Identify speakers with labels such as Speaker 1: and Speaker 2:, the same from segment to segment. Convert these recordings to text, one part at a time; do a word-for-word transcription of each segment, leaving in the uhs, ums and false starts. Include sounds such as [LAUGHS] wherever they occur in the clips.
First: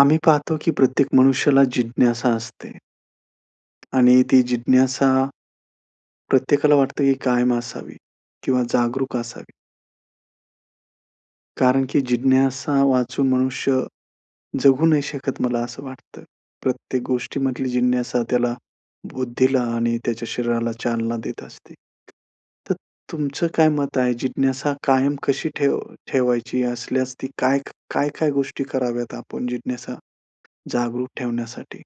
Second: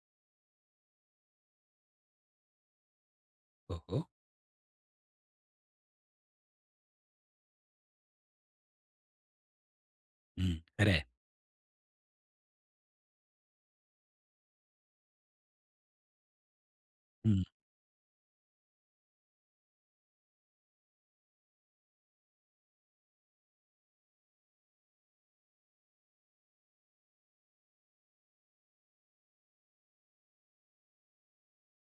Speaker 1: आम्ही पाहतो की प्रत्येक मनुष्याला जिज्ञासा असते.
Speaker 2: हो, हो.
Speaker 1: आणि ती जिज्ञासा, प्रत्येकाला वाटतं की कायम असावी किंवा जागरूक असावी.
Speaker 2: हं, खरंय.
Speaker 1: कारण की जिज्ञासेवाचून मनुष्य जगू नाही शकत, मला असं वाटतं. प्रत्येक
Speaker 2: हं.
Speaker 1: गोष्टीमधली जिज्ञासा त्याला बुद्धीला आणि त्याच्या शरीराला चालना देत असते. तर तुमचं काय मत आहे, जिज्ञासा कायम कशी ठेव ठेवायची असल्यास, ती काय, काय-काय गोष्टी कराव्यात आपण जिज्ञासा जागरूक ठेवण्यासाठी?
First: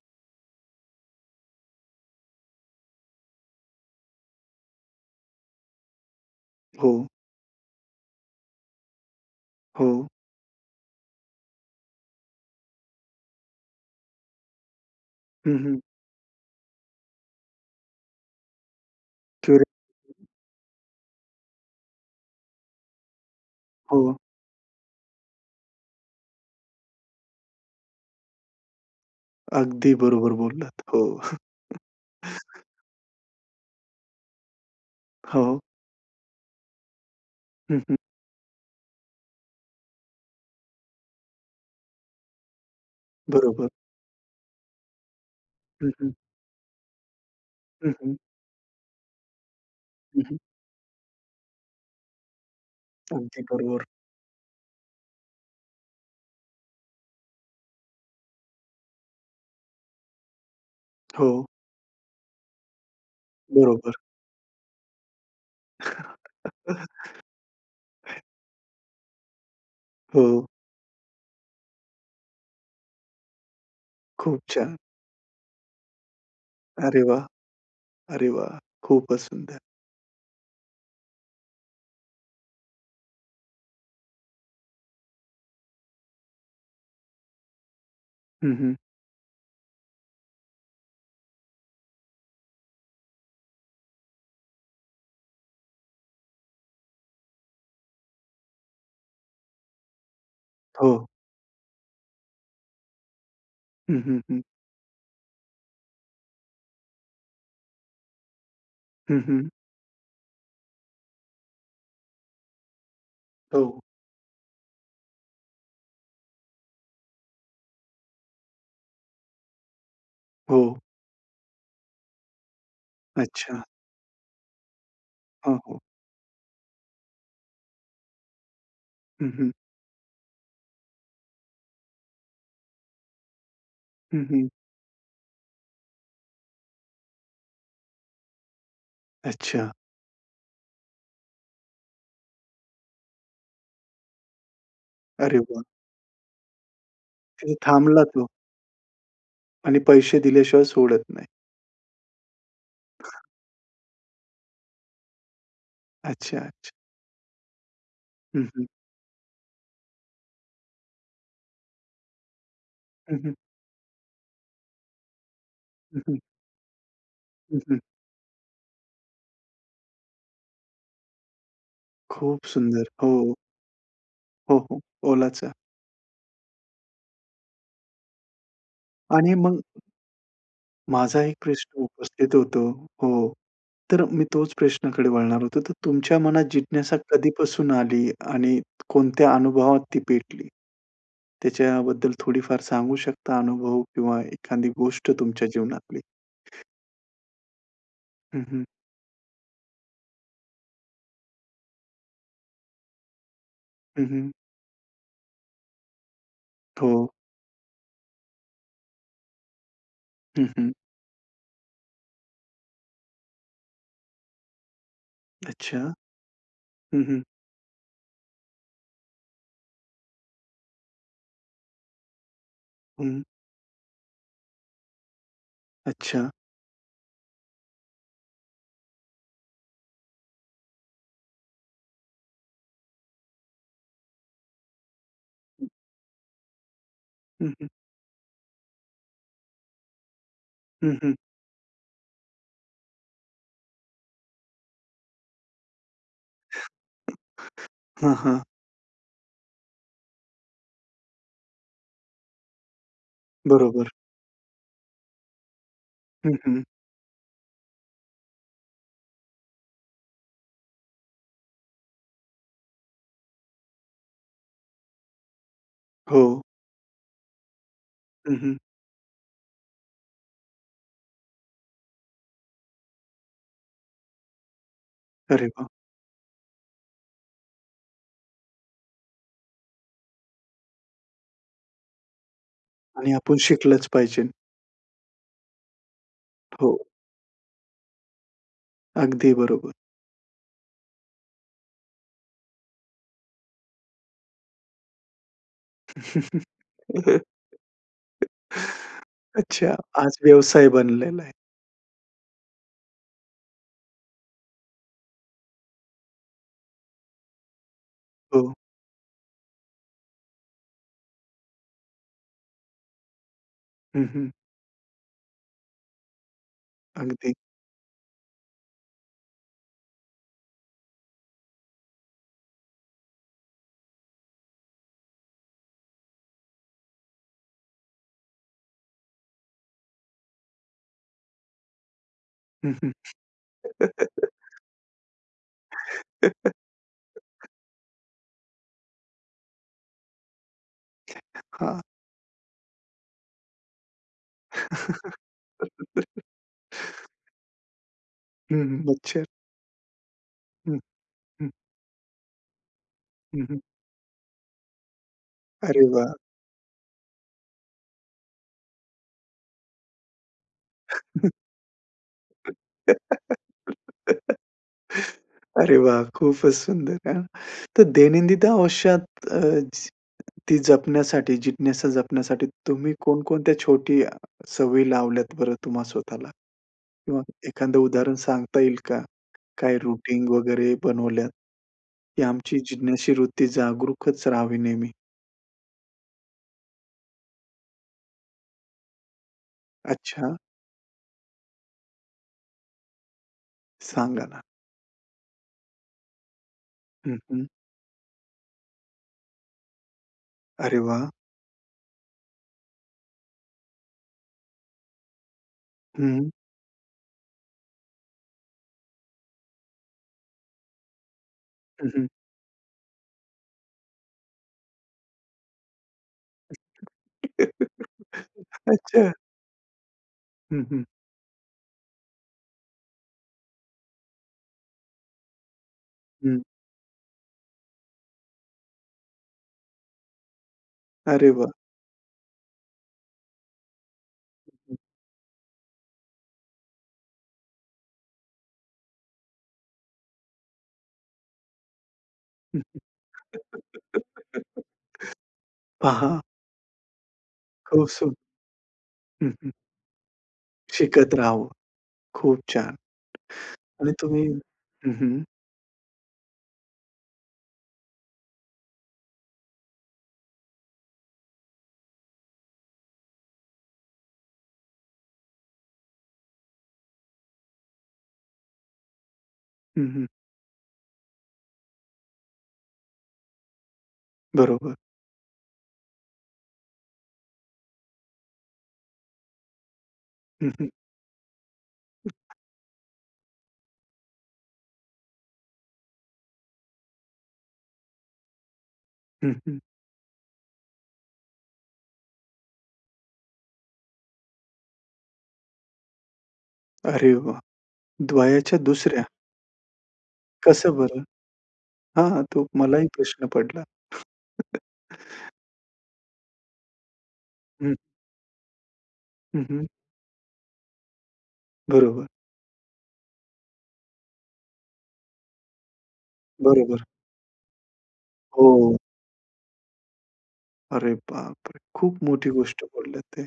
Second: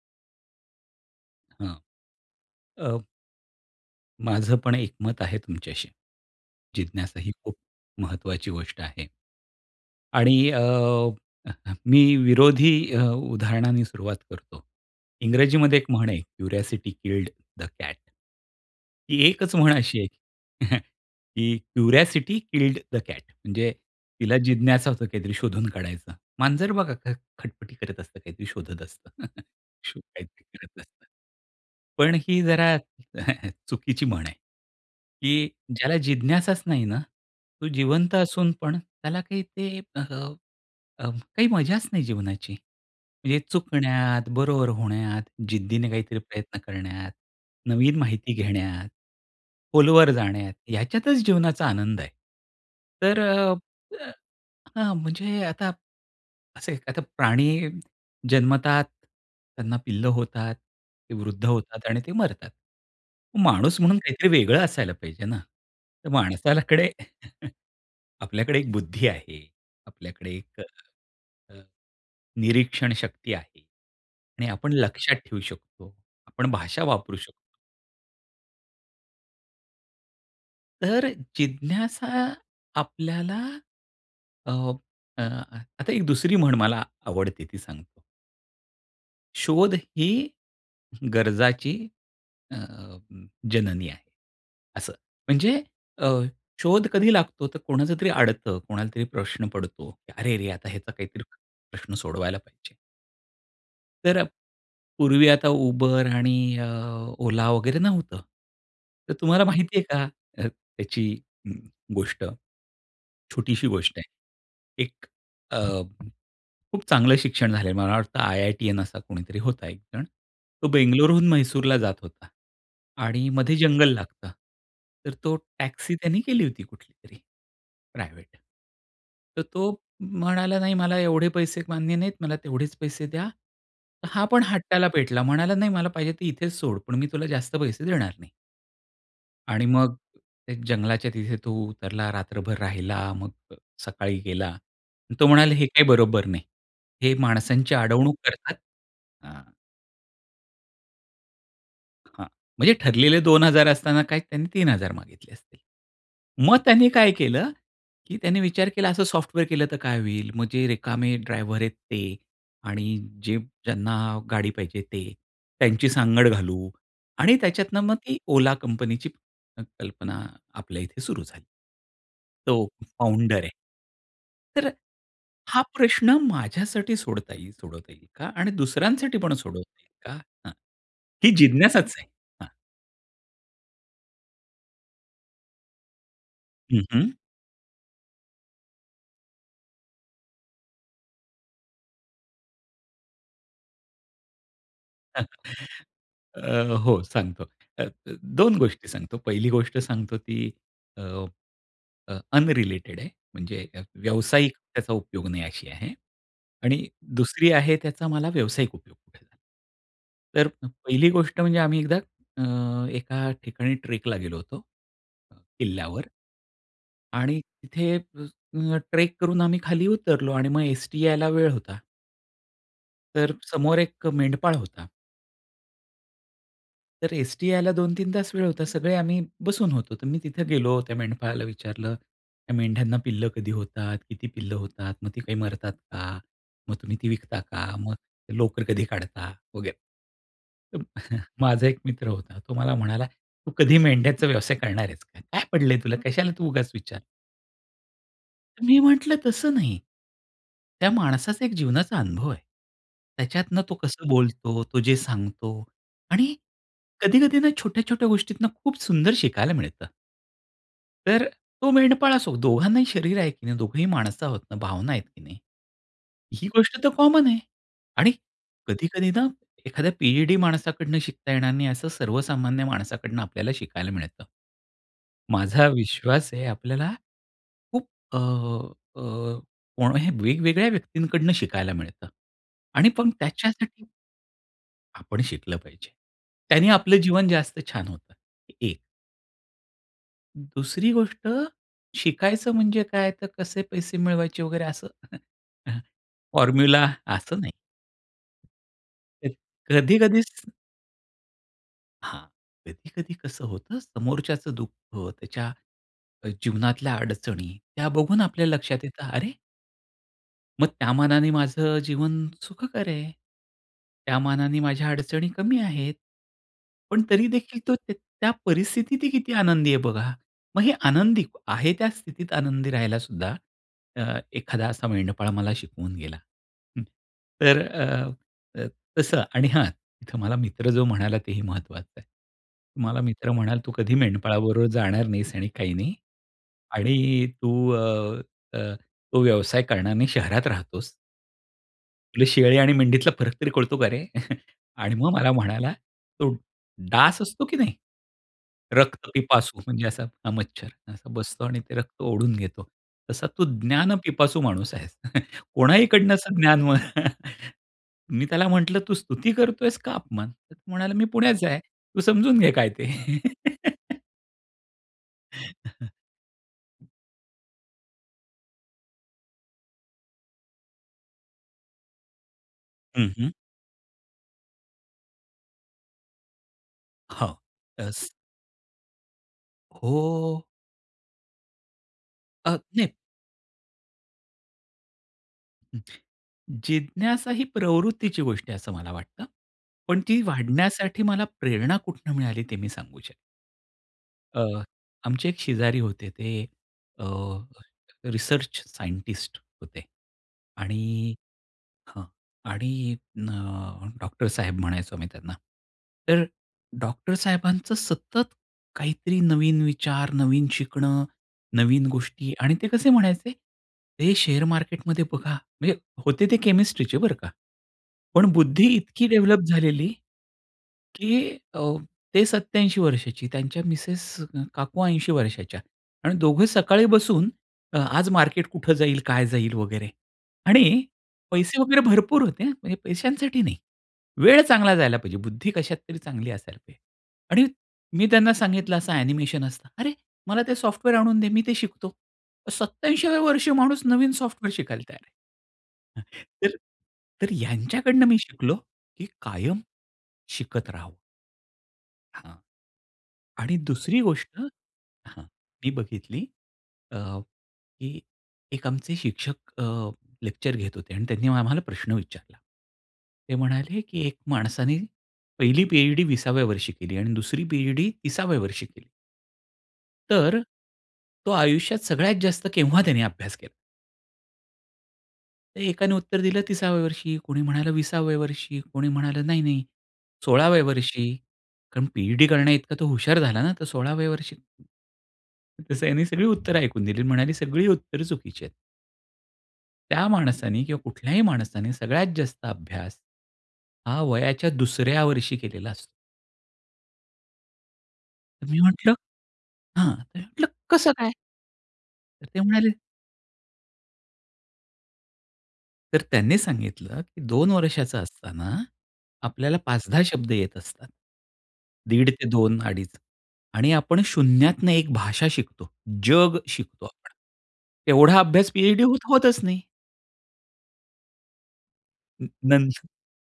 Speaker 2: हां. अ माझं पण एकमत आहे तुमच्याशी.
Speaker 1: हो.
Speaker 2: जिज्ञासा ही खूप महत्वाची गोष्ट आहे.
Speaker 1: हो.
Speaker 2: आणि अ, मी विरोधी अ, उदाहरणांनी सुरुवात करतो.
Speaker 1: हं,
Speaker 2: इंग्रजीमध्ये
Speaker 1: हं.
Speaker 2: एक म्हण आहे क्युरिओसिटी किल्ड द कॅट. ती एकच
Speaker 1: क्युरे
Speaker 2: म्हण अशी आहे. [CHUCKLES] की क्युरिओसिटी किल्ड द कॅट म्हणजे
Speaker 1: हो.
Speaker 2: तिला जिज्ञासा असते, काहीतरी शोधून काढायचं. मांजर बघा अ, ख खटपटी करत असतं काहीतरी शोधत असतं. [CHUCKLES]
Speaker 1: अगदी बरोबर
Speaker 2: काहीतरी
Speaker 1: बोललात.
Speaker 2: करत
Speaker 1: हो
Speaker 2: असतं. पण ही
Speaker 1: [CHUCKLES]
Speaker 2: जरा [CHUCKLES] चुकीची म्हण आहे. की
Speaker 1: हो.
Speaker 2: ज्याला जिज्ञासाच नाही ना, तो
Speaker 1: हं, हं.
Speaker 2: जिवंत असून पण त्याला काही ते अ, अ, काही मजाच नाही जीवनाची. म्हणजे
Speaker 1: बरोबर.
Speaker 2: चुकण्यात, बरोबर होण्यात,
Speaker 1: हं,
Speaker 2: जिद्दीने
Speaker 1: हं.
Speaker 2: काहीतरी प्रयत्न करण्यात,
Speaker 1: हं,
Speaker 2: नवीन
Speaker 1: हं.
Speaker 2: माहिती घेण्यात, खोलवर
Speaker 1: हं, हं.
Speaker 2: जाण्यात, ह्याच्यातच जीवनाचा आनंद आहे. तर
Speaker 1: अगदी
Speaker 2: अ,
Speaker 1: बरोबर.
Speaker 2: अ, हां म्हणजे आता असे आता प्राणी जन्मतात, त्यांना पिल्लं होतात, ती वृद्ध
Speaker 1: हो.
Speaker 2: होतात आणि ते मरतात. माणूस
Speaker 1: बरोबर.
Speaker 2: म्हणून काहीतरी वेगळं असायला पाहिजे ना? तर माणसालकडे [CHUCKLES]
Speaker 1: [CHUCKLES]
Speaker 2: ...आपल्याकडे एक बुद्धी आहे, आपल्याकडे
Speaker 1: हो.
Speaker 2: एक अ, निरीक्षण शक्ती आहे
Speaker 1: खूप
Speaker 2: आणि आपण
Speaker 1: छान.
Speaker 2: लक्षात ठेऊ शकतो, आपण भाषा
Speaker 1: अरे
Speaker 2: वापरू
Speaker 1: वाह!
Speaker 2: शकतो.
Speaker 1: अरे वाह! खूपच सुंदर.
Speaker 2: तर जिज्ञासा आपल्याला, अ, अ, आता एक दुसरी म्हण मला आवडते ती सांग
Speaker 1: हं, हं.
Speaker 2: "शोध ही गरजाची अ, जननी आहे," असं म्हणजे अ, शोध कधी लागतो? तर कोणाचंतरी अडतं, कोणालातरी प्रश्न पडतो की, अरे रे, आता ह्याचा
Speaker 1: हो.
Speaker 2: काहीतरी प्रश्न सोडवायला पाहिजे.
Speaker 1: हं,
Speaker 2: तर
Speaker 1: हं,
Speaker 2: अ,
Speaker 1: हं.
Speaker 2: पूर्वी आता Uber आणि अ, Ola वगैरे नव्हतं. तर
Speaker 1: हं,
Speaker 2: तुम्हाला
Speaker 1: हं.
Speaker 2: माहिती आहे का अ, याची ग गोष्ट? छोटीशी
Speaker 1: हो.
Speaker 2: गोष्ट आहे. एक अ, खूप चांगलं शिक्षण झालेलं, मला वाटतं आयआयटीअन असा कोणीतरी होता. एकजण तो
Speaker 1: हो.
Speaker 2: बेंगलोरहून म्हैसूरला जात होता आणि मध्ये
Speaker 1: अच्छा!
Speaker 2: जंगल लागतं. तर तो
Speaker 1: हो, हो.
Speaker 2: टॅक्सी त्यांनी केली होती, कुठलीतरी प्रायव्हेट.
Speaker 1: हं,
Speaker 2: तर
Speaker 1: हं.
Speaker 2: तो म्हणाला, "नाही, मला एवढे पैसे मान्य नाहीत, मला तेवढेच पैसे द्या." हा
Speaker 1: हं,
Speaker 2: पण
Speaker 1: हं.
Speaker 2: हट्टाला पेटला, म्हणाला, "नाही, मला पाहिजे ते इथेच सोड, पण मी तुला जास्त पैसे देणार नाही." आणि
Speaker 1: अच्छा!
Speaker 2: मग त्या जंगलाच्या तिथे तो उतरला, रात्रभर राहिला मग अ, सकाळी गेला. तो
Speaker 1: अरे
Speaker 2: म्हणाला
Speaker 1: वाह!
Speaker 2: हे काही बरोबर नाही. हे
Speaker 1: तिथे
Speaker 2: माणसांची
Speaker 1: थांबला
Speaker 2: अडवणूक
Speaker 1: तो.
Speaker 2: करतात. हां.
Speaker 1: आणि पैसे दिल्याशिवाय सोडत नाही.
Speaker 2: हां, म्हणजे ठरलेले दोन हजार असताना काय, त्यांनी तीन हजार मागितले असतील.
Speaker 1: अच्छा,
Speaker 2: मग
Speaker 1: अच्छा.
Speaker 2: त्यांनी काय केलं? की त्यांनी
Speaker 1: हं, हं.
Speaker 2: विचार केला, असं सॉफ्टवेअर केलं तर काय होईल? मग जे रिकामे ड्रायव्हर आहेत ते, आणि
Speaker 1: हं, हं.
Speaker 2: जे ज्यांना गाडी पाहिजे ते, त्यांची
Speaker 1: हं, हं.
Speaker 2: सांगड घालू. आणि
Speaker 1: हं, हं.
Speaker 2: त्याच्यातनं मग ती ओला कंपनीची क कल्पना आपल्या इथे सुरू झाली.
Speaker 1: खूप
Speaker 2: तो
Speaker 1: सुंदर. हो.
Speaker 2: फाउंडर आहे.
Speaker 1: हो,
Speaker 2: तर
Speaker 1: हो. ओलाचा.
Speaker 2: हा प्रश्न माझ्यासाठी सोडवता येईल, थोडफार काही का? आणि दुसऱ्यांसाठी पण
Speaker 1: आणि मग
Speaker 2: सोडवता येईल का? हां,
Speaker 1: माझा
Speaker 2: ही
Speaker 1: एक प्रश्न
Speaker 2: जिज्ञासाच आहे,
Speaker 1: उपस्थित
Speaker 2: हां.
Speaker 1: होतो, हो. तर मी तोच प्रश्नाकडे वळणार होतो, तर तुमच्या मनात
Speaker 2: हं,
Speaker 1: जिज्ञासा
Speaker 2: हं.
Speaker 1: कधीपासून आली, आणि कोणत्या अनुभवात ती पेटली? त्याच्याबद्दल थोडीफार सांगू शकता अनुभव, किंवा एखादी गोष्ट तुमच्या
Speaker 2: [CHUCKLES] अ,
Speaker 1: जीवनातली?
Speaker 2: हो, सांगतो. अ, अ,
Speaker 1: हं,
Speaker 2: दोन
Speaker 1: हं.
Speaker 2: गोष्टी सांगतो, पहिली गोष्ट सांगतो ती, अ, अ, अनरिलेटेड आहे. म्हणजे अ,
Speaker 1: हं, हं.
Speaker 2: व्यावसायिक त्याचा उपयोग नाही अशी आहे. आणि
Speaker 1: हो.
Speaker 2: दुसरी आहे, त्याचा मला व्यावसायिक उपयोग कुठे झाला.
Speaker 1: हं,
Speaker 2: तर
Speaker 1: हं.
Speaker 2: पहिली गोष्ट म्हणजे आम्ही एकदा अ, एका ठिकाणी ट्रेकला गेलो होतो.
Speaker 1: अच्छा.
Speaker 2: किल्ल्यावर
Speaker 1: हं, हं.
Speaker 2: आणि तिथे, अ, ल ट्रेक करून आम्ही खाली उतरलो, आणि मग एसटी यायला वेळ होता.
Speaker 1: हं.
Speaker 2: तर समोर एक मेंढपाळ होता.
Speaker 1: अच्छा.
Speaker 2: तर एसटी यायला दोन तीन तास वेळ होता. सगळे आम्ही बसून होतो. तर मी तिथे गेलो. त्या मेंढपाळाला विचारलं, "त्या मेंढ्यांना पिल्लं कधी होतात? किती पिल्लं होतात? मग ती काही
Speaker 1: हं.
Speaker 2: मरतात का? मग तुम्ही ती विकता
Speaker 1: हं,
Speaker 2: का?
Speaker 1: हं.
Speaker 2: मग लोकर कधी काढता?" वगैरे. तर
Speaker 1: हं, हं.
Speaker 2: [CHUCKLES] माझा एक मित्र होता. तो मला म्हणाला, तू कधी मेंढ्याचा व्यवसाय करणार आहेस का? काय पडलंय तुला? कशाला तू उगाच विचार
Speaker 1: हां, हां.
Speaker 2: मी म्हटलं तसं नाही. त्या माणसाचा एक जीवनाचा अनुभव आहे. त्याच्यातनं तो
Speaker 1: बरोबर.
Speaker 2: कसं बोलतो, तो जे सांगतो आणि
Speaker 1: हं, हं.
Speaker 2: कधी-कधी ना छोट्या-छोट्या गोष्टीतून खूप सुंदर शिकायला मिळतं. तर तो मेंढपाळ असो दोघांनाही शरीर आहे की नाही? दोघंही माणसं आहोत ना, भावना आहेत की नाही?
Speaker 1: हो.
Speaker 2: ही गोष्ट तर कॉमन आहे आणि
Speaker 1: हं, हं.
Speaker 2: कधी-कधी ना एखाद्या पी-एच-डी माणसाकडनं शिकता येणार नाही असं सर्वसामान्य माणसाकडनं आपल्याला शिकायला मिळतं.
Speaker 1: अरे
Speaker 2: माझा
Speaker 1: वा!
Speaker 2: विश्वास आहे आपल्याला, खूप अ, अ, कोण्याही वेगवेगळ्या व्यक्तींकडून शिकायला मिळतं आणि पण
Speaker 1: आणि आपण
Speaker 2: त्याच्यासाठी
Speaker 1: शिकलचं पाहिजे.
Speaker 2: आपण शिकलं पाहिजे. त्यांनी
Speaker 1: हो.
Speaker 2: आपलं जीवन जास्त छान होतं, एक.
Speaker 1: अगदी बरोबर.
Speaker 2: दुसरी गोष्ट, शिकायचं म्हणजे काय तर कसे पैसे मिळवायचे वगैरे असं. [CHUCKLES] अ,
Speaker 1: [CHUCKLES]
Speaker 2: फॉर्म्युला असं नाही. तर
Speaker 1: अच्छा. आज
Speaker 2: कधी-कधी
Speaker 1: व्यवसाय बनलेला आहे.
Speaker 2: हां. कधी-कधी कसं होतं समोरच्याचं दुःख त्याच्या जीवनातल्या अडचणी, त्या बघून आपल्या
Speaker 1: हो.
Speaker 2: लक्षात येतं अरे मग त्या मानाने माझं जीवन सुखकर आहे?
Speaker 1: हं,
Speaker 2: त्या
Speaker 1: हं.
Speaker 2: मानाने माझ्या अडचणी कमी आहेत. पण तरी
Speaker 1: अगदी.
Speaker 2: देखील तो त त्या परिस्थितीत ही किती आनंदी आहे बघा. मग हे आनंदी आहे त्या स्थितीत आनंदी राहायला सुद्धा, अ, एखादा असा मेंढपाळ मला शिकवून गेला. हं, तर अ, अ, तसं आणि हां, इथं मला मित्र जो म्हणाला तेही महत्वाचं आहे.
Speaker 1: हं, हं.
Speaker 2: मला मित्र म्हणाला तू कधी
Speaker 1: [CHUCKLES]
Speaker 2: मेंढपाळाबरोबर जाणार नाहीस आणि काही नाही. आणि
Speaker 1: [CHUCKLES]
Speaker 2: तू अ, अ, तो व्यवसाय करणार नाही शहरात राहतोस
Speaker 1: [UNINTELLIGIBLE] हां.
Speaker 2: तुला शेळी आणि मेंढीतला फरक तरी कळतो का रे? [CHUCKLES] आणि मग मला म्हणाला
Speaker 1: [LAUGHS]
Speaker 2: तो डास असतो की नाही?
Speaker 1: हं, हं,
Speaker 2: रक्त
Speaker 1: अच्छा.
Speaker 2: पिपासू म्हणजे असा अ, मच्छर
Speaker 1: हं.
Speaker 2: असा बसतो
Speaker 1: हं.
Speaker 2: आणि ते रक्त ओढून घेतो. तसा
Speaker 1: हं,
Speaker 2: तू
Speaker 1: हं.
Speaker 2: ज्ञान पिपासू माणूस आहेस. [CHUCKLES]
Speaker 1: अरे
Speaker 2: कोणाही कडनं
Speaker 1: वाह!
Speaker 2: असं ज्ञान [CHUCKLES] मी त्याला म्हंटलं, "तू स्तुती करतोयेस का अपमान?" तो म्हणाला, "मी
Speaker 1: [CHUCKLES]
Speaker 2: पुण्याचा आहे, तू समजून घे काय ते."
Speaker 1: [LAUGHS] अरे वाह! खूपच
Speaker 2: [LAUGHS]
Speaker 1: सुंदर. हां. तर दैनंदित आयुष्यात अ, ती जपण्यासाठी जिज्ञासा जपण्यासाठी तुम्ही
Speaker 2: हं, हं.
Speaker 1: कोण-कोणत्या छोटी सवयी लावल्यात बरं तुम्हा स्वतःला? किंवा
Speaker 2: हां.
Speaker 1: एखादं
Speaker 2: येस.
Speaker 1: उदाहरण सांगता येईल का? काय रूटीन
Speaker 2: हो.
Speaker 1: वगैरे बनवल्यात. ही
Speaker 2: अ,
Speaker 1: आमची
Speaker 2: नाही.
Speaker 1: जिज्ञाशी वृत्ती जागरूकच राहावी नेहमी?
Speaker 2: जिज्ञासा ही प्रवृत्तीची गोष्ट आहे असं मला वाटतं. पण ती
Speaker 1: अच्छा.
Speaker 2: वाढण्यासाठी मला प्रेरणा कुठून मिळाली ते मी सांगू शकतो.
Speaker 1: सांगा ना?
Speaker 2: अ, आमचे एक शेजारी होते. ते अ,
Speaker 1: हं, हं.
Speaker 2: रिसर्च सायंटिस्ट होते
Speaker 1: अरे वाह!
Speaker 2: आणि हां आणि अ, डॉक्टर साहेब म्हणायचो आम्ही त्यांना. तर
Speaker 1: हं.
Speaker 2: डॉक्टर साहेबांचं सतत काहीतरी नवीन विचार, नवीन शिकणं, नवीन
Speaker 1: हं, हं.
Speaker 2: गोष्टी आणि ते कसे म्हणायचे हे शेअर मार्केटमध्ये बघा म्हणजे होते ते केमिस्ट्रीचे बरं का.
Speaker 1: [CHUCKLES]
Speaker 2: पण बुद्धी इतकी
Speaker 1: अच्छा!
Speaker 2: डेव्हलप झालेली,
Speaker 1: हं, हं.
Speaker 2: की अ, ते सत्त्याऐंशी वर्षाची त्यांच्या मिसेस अ, काकू ऐंशी वर्षाच्या आणि
Speaker 1: हं.
Speaker 2: दोघे सकाळी बसून अ, आज मार्केट कुठं जाईल? काय जाईल? वगैरे आणि
Speaker 1: अरे वाह!
Speaker 2: पैसे वगैरे भरपूर होते हा. म्हणजे पैशांसाठी नाही. वेळ चांगला जायला पाहिजे, बुद्धी कशात तरी चांगली असायला पाहिजे आणि मी त्यांना सांगितलं, "असं ॲनिमेशन असतं." "अरे मला ते सॉफ्टवेअर आणून दे मी ते शिकतो." सत्त्याऐंशीव्या वर्षी माणूस नवीन
Speaker 1: [LAUGHS]
Speaker 2: सॉफ्टवेअर शिकायला तयार आहे. [CHUCKLES]
Speaker 1: पहा
Speaker 2: तर तर ह्यांच्याकडनं
Speaker 1: कौसुख.
Speaker 2: मी शिकलो, की
Speaker 1: हं, हं.
Speaker 2: कायम शिकत राहावं.
Speaker 1: शिकत राहावं.
Speaker 2: हां.
Speaker 1: खूप छान
Speaker 2: आणि
Speaker 1: आणि
Speaker 2: दुसरी
Speaker 1: तुम्ही
Speaker 2: गोष्ट
Speaker 1: हं, हं.
Speaker 2: हां, मी बघितली अ, की एक आमचे शिक्षक अ, लेक्चर घेत होते आणि त्यांनी म आम्हाला प्रश्न विचारला. ते म्हणाले की, "एक माणसाने पहिली पीएचडी विसाव्या वर्षी केली आणि दुसरी पीएचडी तिसाव्या वर्षी केली.
Speaker 1: हं, हं.
Speaker 2: तर तो आयुष्यात सगळ्यात जास्त केव्हा त्यांनी अभ्यास केला?
Speaker 1: बरोबर.
Speaker 2: एकाने उत्तर दिलं तिसाव्या वर्षी, कोणी म्हणालं विसाव्या वर्षी, कोणी म्हणालं नाही, नाही,
Speaker 1: हं,
Speaker 2: सोळाव्या
Speaker 1: हं.
Speaker 2: वर्षी कारण पी-एच-डी करण्याइतका तो हुशार झाला ना, तर सोळाव्या वर्षी, तसं त्यांनी सगळी उत्तर ऐकून दिली आणि म्हणाली सगळी उत्तर चुकीची आहेत.
Speaker 1: हं, हं.
Speaker 2: त्या माणसाने किंवा कुठल्याही माणसाने सगळ्यात जास्त अभ्यास, हा वयाच्या दुसऱ्या वर्षी केलेला असतो.
Speaker 1: अरे वाह! द्वयाच्या
Speaker 2: मी म्हंटलं,
Speaker 1: दुसऱ्या.
Speaker 2: हां म्हटलं
Speaker 1: कसं
Speaker 2: कसं
Speaker 1: बरं?
Speaker 2: काय?
Speaker 1: हां, हां
Speaker 2: तर ते
Speaker 1: तो
Speaker 2: म्हणाले
Speaker 1: मलाही प्रश्न पडला. [CHUCKLES]
Speaker 2: तर त्यांनी सांगितलं, की दोन
Speaker 1: हं.
Speaker 2: वर्षाचा असताना
Speaker 1: हं,
Speaker 2: आपल्याला
Speaker 1: हं.
Speaker 2: पाच दहा शब्द येत असतात.
Speaker 1: बरोबर.
Speaker 2: दीड ते दोन अडीच आणि आपण शून्यातनं एक भाषा शिकतो. जग शिकतो.
Speaker 1: बरोबर.
Speaker 2: आपण एवढा अभ्यास
Speaker 1: हो.
Speaker 2: पी-एच-डी होत-होतच नाही.
Speaker 1: अरे बापरे! खूप
Speaker 2: न,
Speaker 1: मोठी गोष्ट
Speaker 2: नंतर
Speaker 1: बोललेत ते.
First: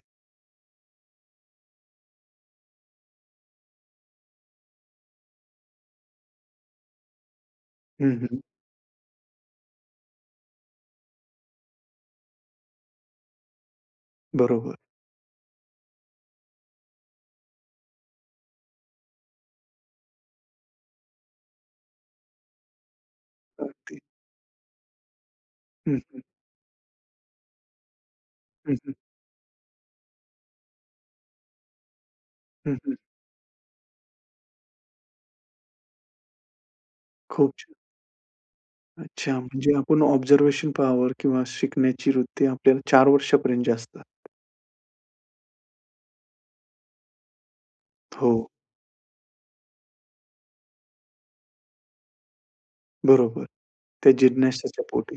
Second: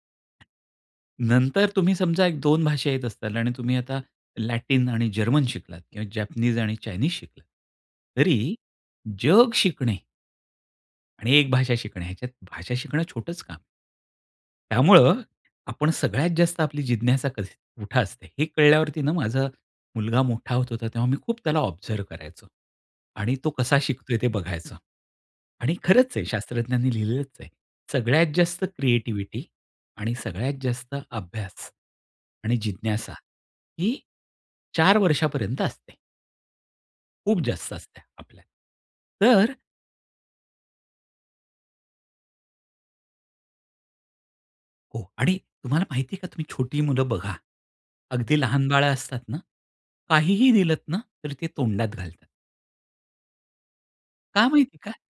Speaker 2: नंतर तुम्ही समजा एक दोन भाषा येत असताल आणि तुम्ही आता लॅटिन आणि जर्मन शिकलात किंवा जॅपनीज आणि चाइन्स शिकलात
Speaker 1: हं, हं.
Speaker 2: तरी जग शिकणे. आणि एक भाषा शिकणं. ह्याच्यात भाषा शिकणं छोटच काम.
Speaker 1: बरोबर.
Speaker 2: त्यामुळं आपण सगळ्यात जास्त आपली जिज्ञासा कशी कुठं असते, हे कळल्यावरती ना माझं मुलगा मोठा होत होता तेव्हा मी खूप त्याला ऑब्झर्व्ह करायचो आणि तो कसा
Speaker 1: अगदी.
Speaker 2: शिकतोय ते बघायचं. आणि
Speaker 1: हं,
Speaker 2: खरंच
Speaker 1: हं.
Speaker 2: आहे शास्त्रज्ञांनी लिहिलेलंच आहे. सगळ्यात जास्त
Speaker 1: हं, हं.
Speaker 2: क्रिएटिव्हिटी आणि सगळ्यात जास्त अभ्यास आणि
Speaker 1: हं, हं.
Speaker 2: जिज्ञासा ही चार वर्षापर्यंत असते. खूप
Speaker 1: खूप
Speaker 2: जास्त
Speaker 1: छान.
Speaker 2: असत्या आपल्या.
Speaker 1: अच्छा!
Speaker 2: तर
Speaker 1: म्हणजे आपण ऑब्झर्वेशन पावर किंवा शिकण्याची वृत्ती आपल्याला चार वर्षापर्यंतची असतात.
Speaker 2: हो आणि तुम्हाला माहिती आहे का? तुम्ही छोटी मुलं बघा. अगदी
Speaker 1: हो.
Speaker 2: लहान बाळं असतात ना काहीही दिलत ना, तर ते तोंडात घालतात.
Speaker 1: बरोबर. त्या
Speaker 2: का माहिती
Speaker 1: जिज्ञासाच्या
Speaker 2: आहे का?
Speaker 1: पोटी.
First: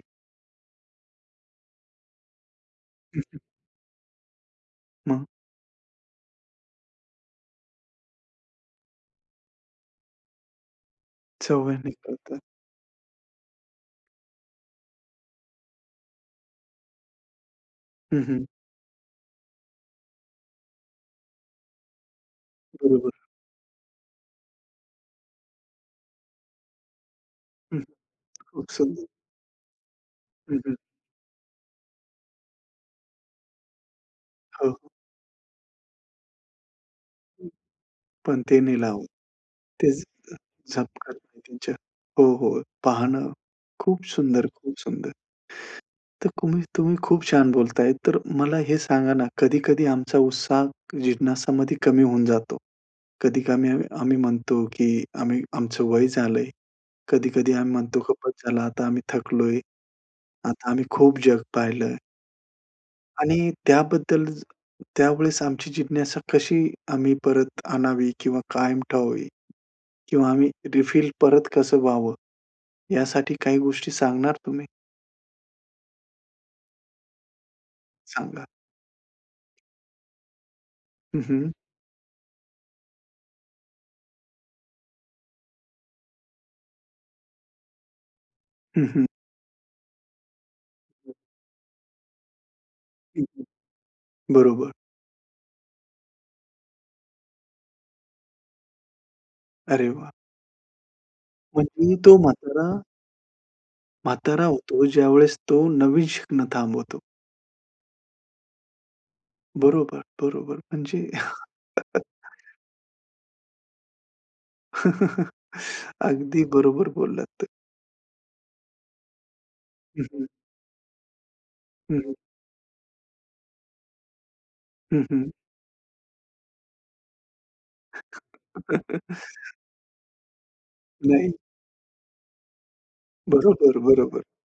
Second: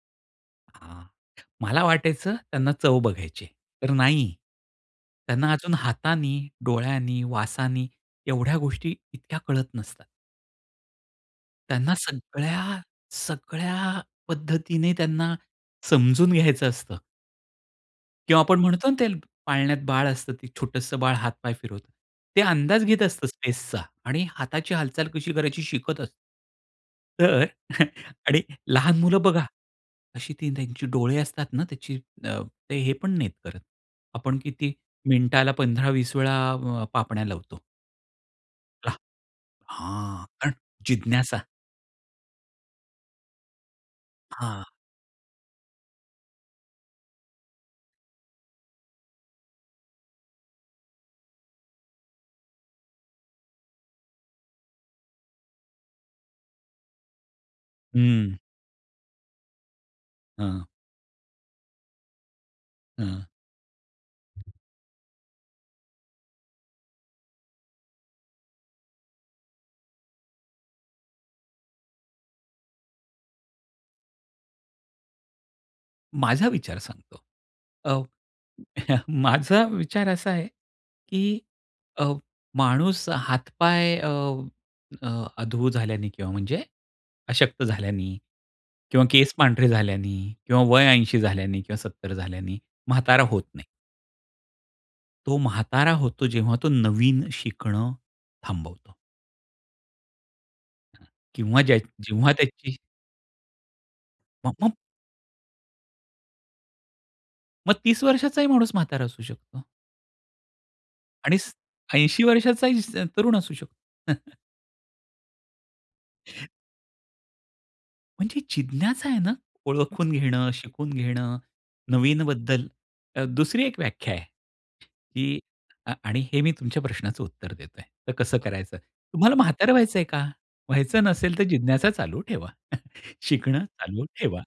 Speaker 2: हां, मला वाटायचं त्यांना चव
Speaker 1: हं, हं.
Speaker 2: बघायचीय. तर नाही.
Speaker 1: मग?
Speaker 2: त्यांना अजून हातानी, डोळ्यांनी, वासांनी एवढ्या गोष्टी इतक्या कळत नसतात.
Speaker 1: चव ह्यानी
Speaker 2: त्यांना
Speaker 1: कळतात.
Speaker 2: सगळ्या, सगळ्या पद्धतीने त्यांना समजून घ्यायचं असतं.
Speaker 1: हं,
Speaker 2: किंवा
Speaker 1: हं.
Speaker 2: आपण म्हणतो ना, ते पाळण्यात बाळ असतं ते छोटंसं बाळ हात पाय फिरवतं. ते अंदाज घेत
Speaker 1: बरोबर.
Speaker 2: असतं स्पेसचा आणि हाताची हालचाल कशी करायची शिकत असतं. तर
Speaker 1: हं.
Speaker 2: [CHUCKLES] आणि
Speaker 1: खूप
Speaker 2: लहान
Speaker 1: सुंदर.
Speaker 2: मुलं बघा अशी ती
Speaker 1: हं, हं.
Speaker 2: त्यांची डोळे असतात ना, त्याची अ, ते हे पण नाहीत करत, आपण
Speaker 1: हो,
Speaker 2: किती
Speaker 1: हो.
Speaker 2: मिनिटाला पंधरा वीस वेळा अ, पापण्या
Speaker 1: हं.
Speaker 2: लवतो.
Speaker 1: पण ते नाही
Speaker 2: हां.
Speaker 1: लावत. ते झ
Speaker 2: हां, कारण
Speaker 1: झपकत नाही
Speaker 2: जिज्ञासा.
Speaker 1: त्याच्या हो, हो पाहणं खूप सुंदर,
Speaker 2: हां.
Speaker 1: खूप सुंदर. तर तुम्ही तुम्ही खूप छान बोलताय, तर मला हे सांगा ना, कधी-कधी आमचा उत्साह जिज्ञासामध्ये कमी होऊन जातो. कधी कमी अ, आम्ही म्हणतो की आम्ही आमचं वय झालंय. कधी-कधी आम्ही म्हणतो
Speaker 2: हं.
Speaker 1: खूपच झाला आता आम्ही थकलोय.
Speaker 2: हां.
Speaker 1: आता आम्ही खूप जग पाहिलंय
Speaker 2: हं.
Speaker 1: आणि त्याबद्दल त्यावेळेस आमची जिज्ञासा कशी आम्ही परत आणावी किंवा कायम ठेवावी किंवा आम्ही रिफिल परत कसं व्हावं, यासाठी काही गोष्टी सांगणार तुम्ही?
Speaker 2: माझा विचार सांगतो. अ,
Speaker 1: सांगा.
Speaker 2: [CHUCKLES] माझा विचार असा आहे,
Speaker 1: हं,
Speaker 2: की
Speaker 1: हं.
Speaker 2: अ, माणूस हात-पाय अ, अ, अधू झाल्याने किंवा म्हणजे अशक्त झाल्याने
Speaker 1: हं,
Speaker 2: किंवा
Speaker 1: हं.
Speaker 2: केस पांढरे झाल्याने किंवा वय
Speaker 1: हं.
Speaker 2: ऐंशी झाल्याने किंवा सत्तर झाल्याने म्हातारा
Speaker 1: हं,
Speaker 2: होत
Speaker 1: हं.
Speaker 2: नाही.
Speaker 1: बरोबर.
Speaker 2: तो म्हातारा होतो जेव्हा तो नवीन शिकणं थांबवतो.
Speaker 1: अरे वाह!
Speaker 2: अ, किंवा
Speaker 1: म्हणजे
Speaker 2: ज्याची
Speaker 1: तो
Speaker 2: जेव्हा
Speaker 1: म्हातारा
Speaker 2: त्याची
Speaker 1: म्हातारा
Speaker 2: म म
Speaker 1: होतो, ज्यावेळेस तो नवीन शिकणं थांबवतो.
Speaker 2: मग तीस वर्षाचा ही माणूस म्हातारा असू शकतो.
Speaker 1: बरोबर, बरोबर. म्हणजे
Speaker 2: आणि स
Speaker 1: [CHUCKLES]
Speaker 2: ऐंशी वर्षाचा ही स तरुण असू शकतो. [CHUCKLES]
Speaker 1: [CHUCKLES] अगदी बरोबर बोललात.
Speaker 2: म्हणजे जिज्ञाच आहे ना,
Speaker 1: हं,
Speaker 2: ओळखून
Speaker 1: हं.
Speaker 2: घेणं, शिकून घेणं,
Speaker 1: हं, हं.
Speaker 2: नवीनबद्दल, अ, दुसरी एक व्याख्या आहे
Speaker 1: हं, हं.
Speaker 2: की अ आणि हे मी तुमच्या प्रश्नाचं उत्तर देतो आहे तर कसं करायचं? तुम्हाला
Speaker 1: [CHUCKLES]
Speaker 2: म्हातारं व्हायचंय का? व्हायचं
Speaker 1: नाही.
Speaker 2: नसेल तर जिज्ञासा चालू ठेवा. [CHUCKLES] शिकणं
Speaker 1: बरोबर,
Speaker 2: चालू
Speaker 1: बरोबर.
Speaker 2: ठेवा.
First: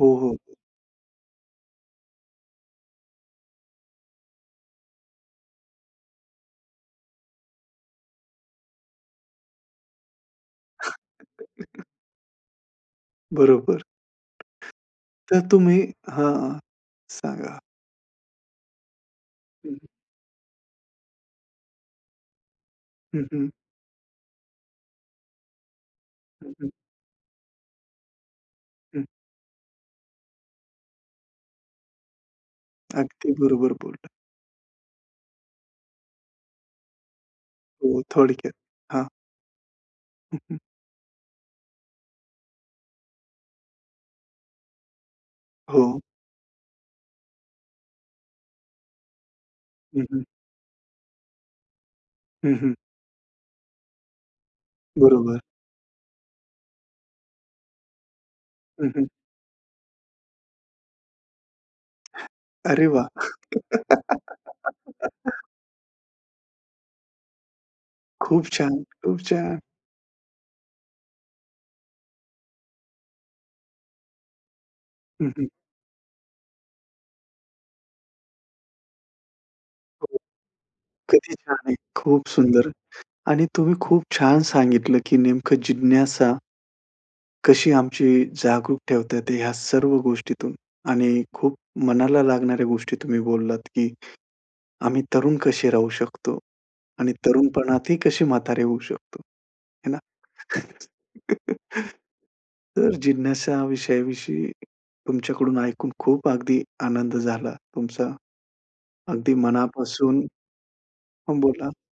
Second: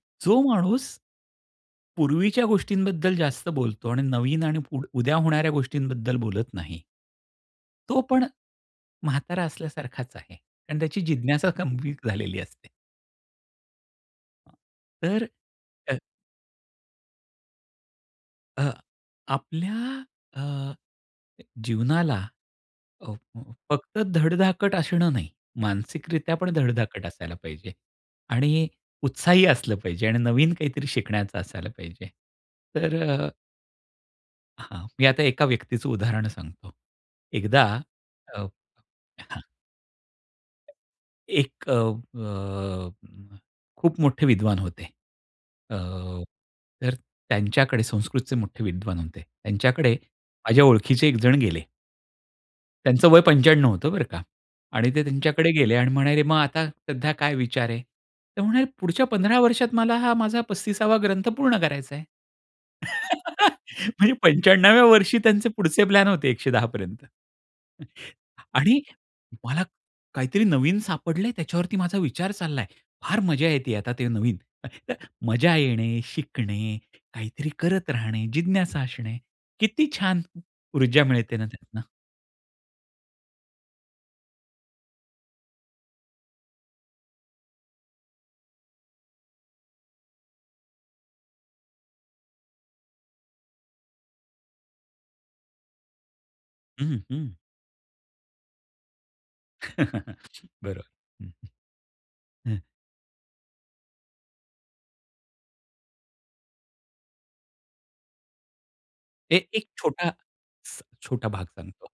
Speaker 1: हो,
Speaker 2: जो
Speaker 1: हो.
Speaker 2: माणूस पूर्वीच्या गोष्टींबद्दल जास्त बोलतो आणि नवीन आणि पुढ उद्या होणाऱ्या गोष्टींबद्दल बोलत नाही. तो पण म्हातारा असल्यासारखाच आहे कारण त्याची जिज्ञासा
Speaker 1: [CHUCKLES]
Speaker 2: गंभीर झालेली असते.
Speaker 1: बरोबर.
Speaker 2: तर
Speaker 1: तर तुम्ही
Speaker 2: अ
Speaker 1: हां, सांगा?
Speaker 2: अ,
Speaker 1: हं.
Speaker 2: आपल्या अ, अ, जीवनाला अ,
Speaker 1: हं,
Speaker 2: फ
Speaker 1: हं.
Speaker 2: फक्त धडधाकट असणं नाही मानसिकरित्या पण
Speaker 1: हं, हं.
Speaker 2: धडधाकट असायला पाहिजे आणि
Speaker 1: हं.
Speaker 2: उत्साही असलं पाहिजे आणि नवीन काहीतरी शिकण्याचं असायला पाहिजे तर अ
Speaker 1: अगदी बरोबर बोलला.
Speaker 2: हां, मी आता एका व्यक्तीचं उदाहरण सांगतो. एकदा,
Speaker 1: हो,
Speaker 2: अ,
Speaker 1: थोडक्यात हां.
Speaker 2: हां.
Speaker 1: हं, हं.
Speaker 2: एक अ, अ, खूप मोठे विद्वान होते. अ,
Speaker 1: हो.
Speaker 2: तर त्यांच्याकडे संस्कृतचे मोठे विद्वान होते. त्यांच्याकडे
Speaker 1: हं, हं.
Speaker 2: माझ्या ओळखीचे एकजण गेले.
Speaker 1: हं, हं.
Speaker 2: त्यांचं वय पंच्याण्णव होतं बरं का आणि ते
Speaker 1: बरोबर.
Speaker 2: त्यांच्याकडे गेले. आणि म्हणाले, "मग आता सध्या काय विचार आहे?" तर म्हणाले,
Speaker 1: हं,
Speaker 2: "पुढच्या
Speaker 1: हं.
Speaker 2: पंधरा वर्षात मला हा माझा पस्तीस वा ग्रंथ पूर्ण करायचा आहे.
Speaker 1: अरे वाह!
Speaker 2: [LAUGHS] म्हणजे पंचाण्णव व्या वर्षी
Speaker 1: [LAUGHS]
Speaker 2: त्यांचे पुढचे प्लॅन होते एकशे दहा पर्यंत. [CHUCKLES]
Speaker 1: खूप
Speaker 2: आणि
Speaker 1: छान, खूप छान!
Speaker 2: मला काहीतरी नवीन सापडलंय, त्याच्यावरती माझा विचार चाललाय. फार मजा येते आता ते नवीन. [UNINTELLIGIBLE]
Speaker 1: हं, हं.
Speaker 2: मजा येणे, शिकणे, काहीतरी करत राहणे, जिज्ञासा असणे. किती
Speaker 1: हो, हो.
Speaker 2: छान ऊर्जा
Speaker 1: किती
Speaker 2: मिळते ना
Speaker 1: छान आहे.
Speaker 2: त्यातनं.
Speaker 1: खूप सुंदर आणि तुम्ही खूप छान सांगितलं. की नेमकं जिज्ञासा कशी आमची जागरूक ठेवता येते, ह्या सर्व गोष्टीतून. आणि खूप मनाला लागणाऱ्या गोष्टी तुम्ही बोललात, की आम्ही तरुण कसे राहू शकतो.
Speaker 2: हं, हं.
Speaker 1: आणि
Speaker 2: हं.
Speaker 1: तरुणपणातही कशी म्हातारे होऊ शकतो? है ना?
Speaker 2: [CHUCKLES] बरोबरं.
Speaker 1: [CHUCKLES]
Speaker 2: हं, हं. हं.
Speaker 1: तर जिज्ञासा विषयाविषयी तुमच्याकडून ऐकून खूप अगदी आनंद झाला, तुमचा अगदी
Speaker 2: हे एक छोटा,
Speaker 1: मनापासून
Speaker 2: छोटा
Speaker 1: हां
Speaker 2: भाग
Speaker 1: बोला.
Speaker 2: सांगतो.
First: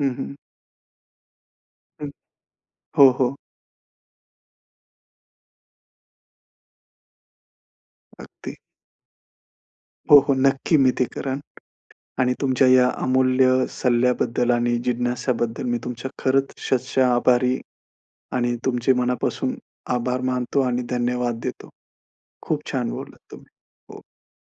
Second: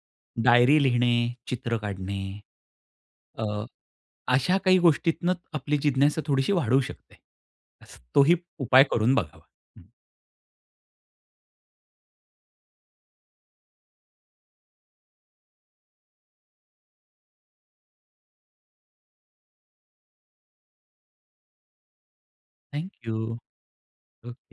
Speaker 1: हं, हं.
Speaker 2: डायरी लिहिणे, चित्र
Speaker 1: हं.
Speaker 2: काढणे,
Speaker 1: हो, हो.
Speaker 2: अ, अशा काही गोष्टीतनं आपली जिज्ञासा थोडीशी वाढू शकते. तोही
Speaker 1: अगदी.
Speaker 2: उपाय करून बघावा हं.
Speaker 1: हो, हो. नक्की मी ते करेन. आणि तुमच्या या अमूल्य सल्ल्याबद्दल आणि जिज्ञासाबद्दल मी तुमच्या खरंच शतशः आभारी. आणि तुमचे मनापासून आभार मानतो आणि धन्यवाद देतो. खूप
Speaker 2: थँक
Speaker 1: छान बोललात
Speaker 2: यू.
Speaker 1: तुम्ही. हो.
Speaker 2: ओके.